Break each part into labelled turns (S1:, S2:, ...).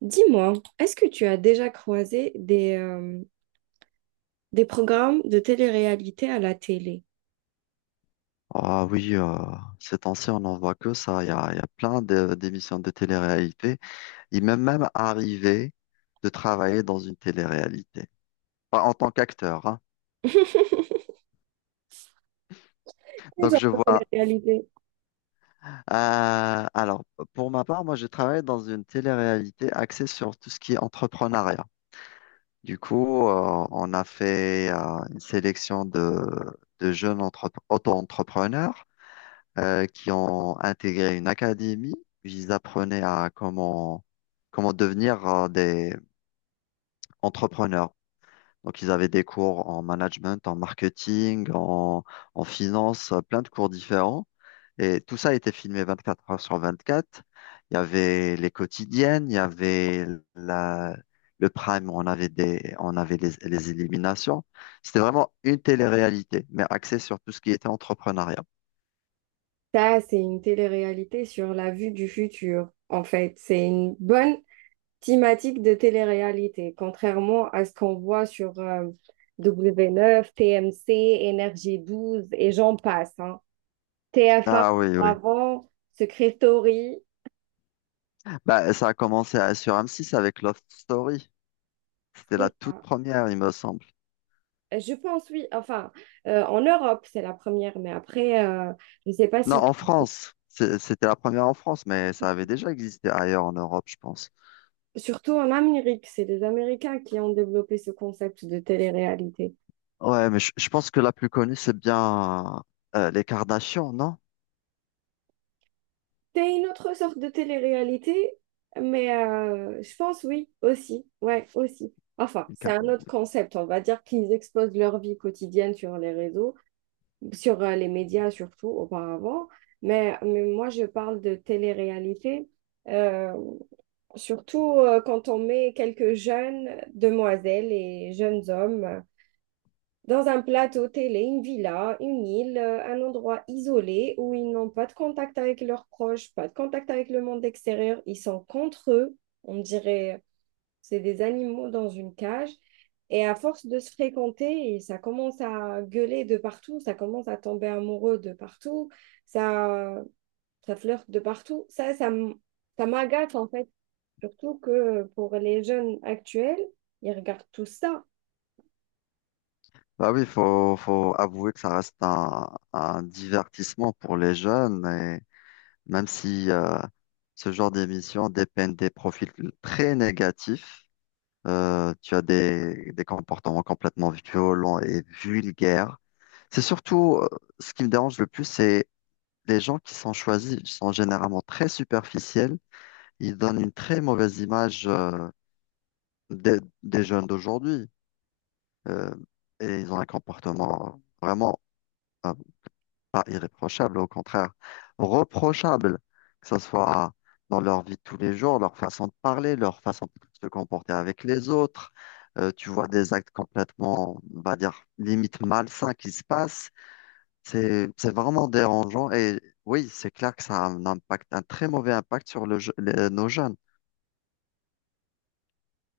S1: Dis-moi, est-ce que tu as déjà croisé des programmes de télé-réalité à la télé?
S2: Ah oui, ces temps-ci, on n'en voit que ça. Il y a plein d'émissions de télé-réalité. Il m'est même arrivé de travailler dans une télé-réalité, pas en tant qu'acteur, hein.
S1: Quel
S2: Donc
S1: genre
S2: je
S1: de
S2: vois.
S1: télé-réalité?
S2: Alors, pour ma part, moi, j'ai travaillé dans une télé-réalité axée sur tout ce qui est entrepreneuriat. Du coup, on a fait une sélection de jeunes auto-entrepreneurs, qui ont intégré une académie où ils apprenaient à comment, comment devenir des entrepreneurs. Donc, ils avaient des cours en management, en marketing, en, en finance, plein de cours différents. Et tout ça était filmé 24 heures sur 24. Il y avait les quotidiennes, il y avait la, le prime, on avait des, on avait les éliminations. C'était vraiment une télé-réalité, mais axée sur tout ce qui était entrepreneuriat.
S1: Ça, c'est une télé-réalité sur la vue du futur, en fait. C'est une bonne thématique de télé-réalité, contrairement à ce qu'on voit sur W9, TMC, Énergie Douze et j'en passe, hein. TF1
S2: Ah oui, oui.
S1: avant, Secret Story.
S2: Bah, ça a commencé à- sur M6 avec Love Story. C'était la
S1: C'est
S2: toute
S1: ça.
S2: première, il me semble.
S1: Je pense, oui. Enfin, en Europe, c'est la première, mais après, je ne sais pas
S2: Non,
S1: si,
S2: en France. C'était la première en France, mais ça avait déjà existé ailleurs en Europe, je pense.
S1: surtout en Amérique, c'est les Américains qui ont développé ce concept de télé-réalité.
S2: Ouais, mais je pense que la plus connue, c'est bien les Kardashians, non?
S1: C'est une autre sorte de télé-réalité, mais je pense, oui, aussi. Ouais, aussi. Enfin,
S2: Les
S1: c'est un
S2: Kar-
S1: autre concept. On va dire qu'ils exposent leur vie quotidienne sur les réseaux, sur les médias surtout, auparavant. Mais moi, je parle de télé-réalité. Euh, surtout quand on met quelques jeunes demoiselles et jeunes hommes dans un plateau télé, une villa, une île, un endroit isolé où ils n'ont pas de contact avec leurs proches, pas de contact avec le monde extérieur, ils sont contre eux, on dirait c'est des animaux dans une cage. Et à force de se fréquenter, ça commence à gueuler de partout, ça commence à tomber amoureux de partout, ça, ça flirte de partout. Ça m'agace en fait. Surtout que pour les jeunes actuels, ils regardent tout ça.
S2: Bah oui, faut avouer que ça reste un divertissement pour les jeunes, et même si ce genre d'émission dépeignent des profils très négatifs. Tu as des comportements complètement violents et vulgaires. C'est surtout ce qui me dérange le plus, c'est les gens qui sont choisis sont généralement très superficiels. Ils donnent une très mauvaise image des jeunes d'aujourd'hui. Euh, et ils ont un comportement vraiment pas irréprochable, au contraire, reprochable, que ce soit dans leur vie de tous les jours, leur façon de parler, leur façon de se comporter avec les autres. Tu vois des actes complètement, on va dire, limite malsains qui se passent. C'est vraiment dérangeant et oui, c'est clair que ça a un impact, un très mauvais impact sur nos jeunes.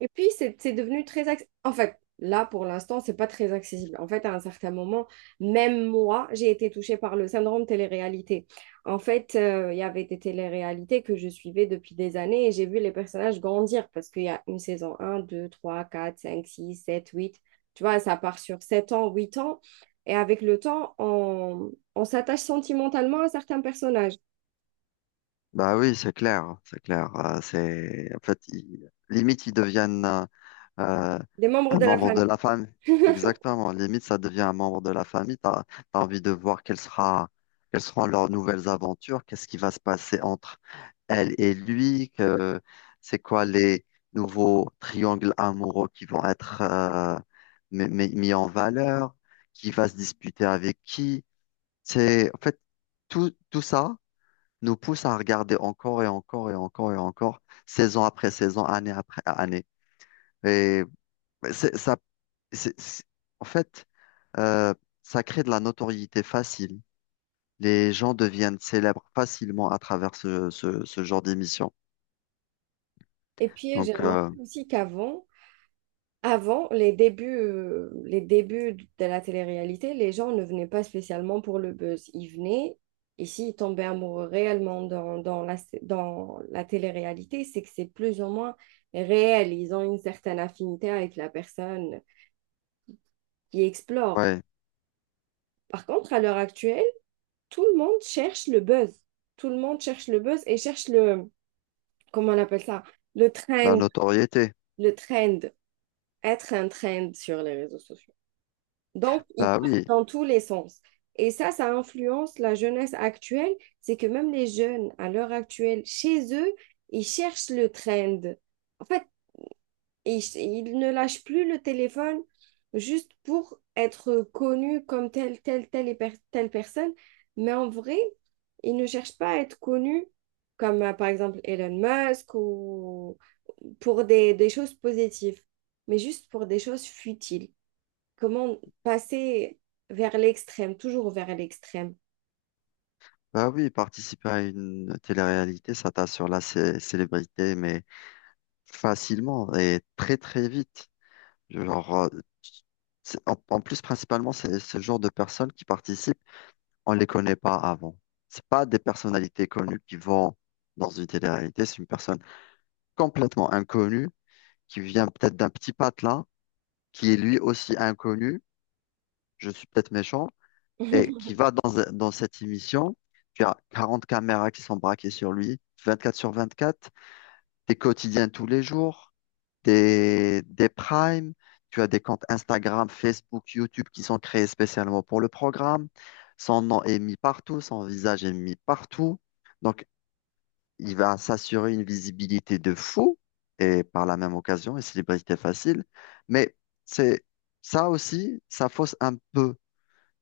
S1: Et puis, c'est devenu En fait, là, pour l'instant, c'est pas très accessible. En fait, à un certain moment, même moi, j'ai été touchée par le syndrome télé-réalité. En fait, il y avait des télé-réalités que je suivais depuis des années et j'ai vu les personnages grandir parce qu'il y a une saison un 2 3 4 5 6 7 huit. Tu vois, ça part sur 7 ans, 8 ans. Et avec le temps, on s'attache sentimentalement à certains personnages,
S2: Bah oui, c'est clair, c'est clair. C'est, en fait, limite, ils deviennent, euh,
S1: des membres
S2: un
S1: de la
S2: membre de
S1: famille.
S2: la famille. Exactement. Limite, ça devient un membre de la famille. T'as envie de voir quelle sera, quelles seront leurs nouvelles aventures, qu'est-ce qui va se passer entre elle et lui, que c'est quoi les nouveaux triangles amoureux qui vont être mis en valeur, qui va se disputer avec qui. C'est, en fait, tout ça nous pousse à regarder encore et encore et encore et encore, saison après saison, année après année. Et c'est- ça c'est- c'est- en fait, euh, ça crée de la notoriété facile. Les gens deviennent célèbres facilement à travers ce genre d'émission.
S1: Et puis, j'ai
S2: Donc,
S1: remarqué aussi qu'avant, avant, les débuts de la télé-réalité, les gens ne venaient pas spécialement pour le buzz. Ils venaient, et s'ils tombaient amoureux réellement dans la télé-réalité, c'est que c'est plus ou moins réel. Ils ont une certaine affinité avec la personne qui explore.
S2: ouais,
S1: Par contre, à l'heure actuelle, tout le monde cherche le buzz. Tout le monde cherche le buzz et cherche le, comment on appelle ça? Le
S2: la
S1: trend,
S2: notoriété.
S1: le trend, être un trend sur les réseaux sociaux. Donc, ils
S2: Bah
S1: partent
S2: oui,
S1: dans tous les sens. Et ça influence la jeunesse actuelle. C'est que même les jeunes, à l'heure actuelle, chez eux, ils cherchent le trend. En fait, ils ne lâchent plus le téléphone juste pour être connus comme telle personne. Mais en vrai, ils ne cherchent pas à être connus comme, par exemple, Elon Musk ou pour des choses positives, mais juste pour des choses futiles. Comment passer vers l'extrême, toujours vers l'extrême.
S2: bah oui, participer à une télé-réalité, ça t'assure la célébrité, mais facilement et très très vite. Genre, en, en plus, principalement, c'est ce genre de personnes qui participent, on les connaît pas avant. C'est pas des personnalités connues qui vont dans une télé-réalité, c'est une personne complètement inconnu, qui vient peut-être d'un petit patelin, qui est lui aussi inconnu, je suis peut-être méchant, et qui va dans, dans cette émission. Tu as 40 caméras qui sont braquées sur lui, 24 sur 24, des quotidiens tous les jours, des primes, tu as des comptes Instagram, Facebook, YouTube qui sont créés spécialement pour le programme. Son nom est mis partout, son visage est mis partout. Donc, il va s'assurer une visibilité de fou et par la même occasion une célébrité facile. Mais c'est ça aussi, ça fausse un peu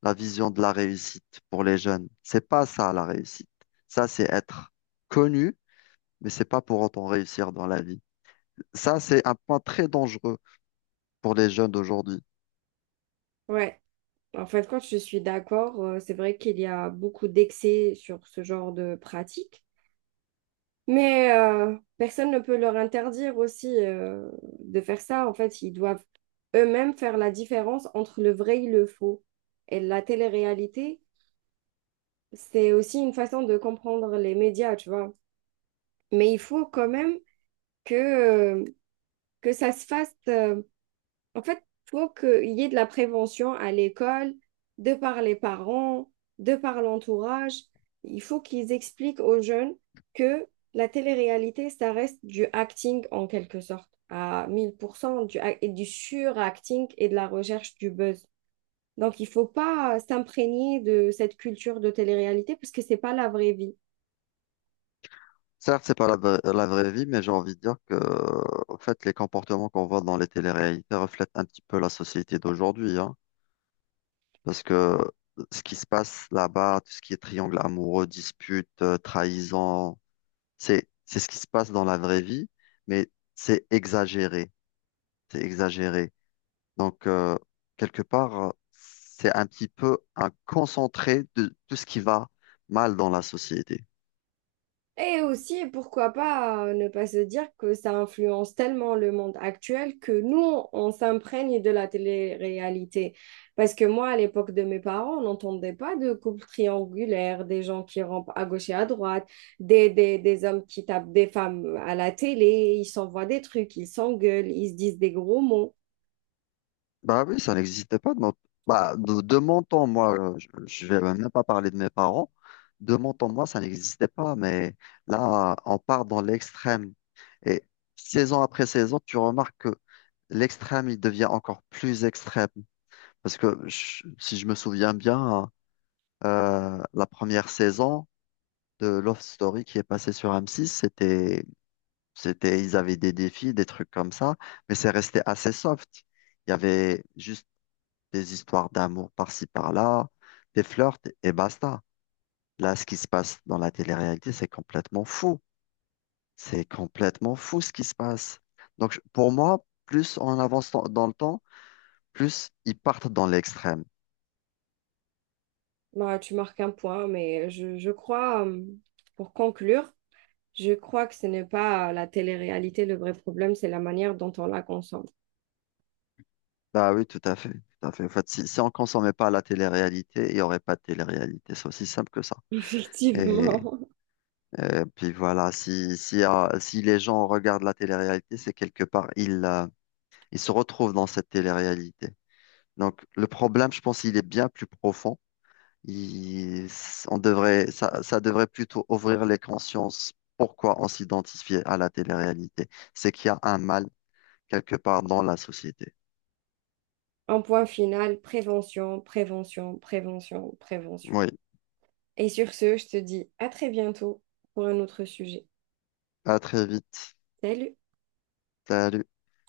S2: la vision de la réussite pour les jeunes. C'est pas ça la réussite. Ça, c'est être connu, mais c'est pas pour autant réussir dans la vie. Ça, c'est un point très dangereux pour les jeunes d'aujourd'hui.
S1: Ouais, en fin de compte, je suis d'accord. C'est vrai qu'il y a beaucoup d'excès sur ce genre de pratique. Mais personne ne peut leur interdire aussi de faire ça. En fait, ils doivent eux-mêmes faire la différence entre le vrai et le faux. Et la télé-réalité, c'est aussi une façon de comprendre les médias, tu vois. Mais il faut quand même que, euh, que ça se fasse. En fait, il faut qu'il y ait de la prévention à l'école, de par les parents, de par l'entourage. Il faut qu'ils expliquent aux jeunes que la télé-réalité, ça reste du acting en quelque sorte, à 1000% du, et du suracting et de la recherche du buzz. Donc, il ne faut pas s'imprégner de cette culture de télé-réalité parce que ce n'est pas la vraie vie.
S2: Certes, c'est pas la vraie vie, mais j'ai envie de dire que, en fait, les comportements qu'on voit dans les téléréalités reflètent un petit peu la société d'aujourd'hui, hein. Parce que ce qui se passe là-bas, tout ce qui est triangle amoureux, dispute, trahison, c'est ce qui se passe dans la vraie vie, mais c'est exagéré, c'est exagéré. Donc quelque part, c'est un petit peu un concentré de tout ce qui va mal dans la société.
S1: Et aussi, pourquoi pas ne pas se dire que ça influence tellement le monde actuel que nous, on s'imprègne de la télé-réalité. Parce que moi, à l'époque de mes parents, on n'entendait pas de couple triangulaire, des gens qui rampent à gauche et à droite, des hommes qui tapent des femmes à la télé, ils s'envoient des trucs, ils s'engueulent, ils se disent des gros mots.
S2: Bah oui, ça n'existait pas. Bah, de mon temps, moi, je vais même pas parler de mes parents. De mon temps, moi, ça n'existait pas. Mais là, on part dans l'extrême. Et saison après saison, tu remarques que l'extrême, il devient encore plus extrême. Parce que si je me souviens bien, la première saison de Love Story qui est passée sur M6, c'était, ils avaient des défis, des trucs comme ça. Mais c'est resté assez soft. Il y avait juste des histoires d'amour par-ci par-là, des flirts et basta. Là, ce qui se passe dans la télé-réalité, c'est complètement fou. C'est complètement fou ce qui se passe. Donc, pour moi, plus on avance dans le temps, plus ils partent dans l'extrême.
S1: Bah, tu marques un point, mais je crois, pour conclure, je crois que ce n'est pas la télé-réalité le vrai problème, c'est la manière dont on la consomme.
S2: Bah oui, tout à fait, tout à fait. En fait, si on ne consommait pas la télé-réalité, il n'y aurait pas de télé-réalité. C'est aussi simple que ça. Et,
S1: Effectivement.
S2: et puis voilà, si les gens regardent la télé-réalité, c'est quelque part, ils se retrouvent dans cette télé-réalité. Donc, le problème, je pense, il est bien plus profond. Il- on devrait, ça devrait plutôt ouvrir les consciences. Pourquoi on s'identifie à la télé-réalité? C'est qu'il y a un mal quelque part dans la société.
S1: Un point final, prévention, prévention, prévention, prévention.
S2: Oui,
S1: Et sur ce, je te dis à très bientôt pour un autre sujet.
S2: à très vite.
S1: Salut!
S2: Salut.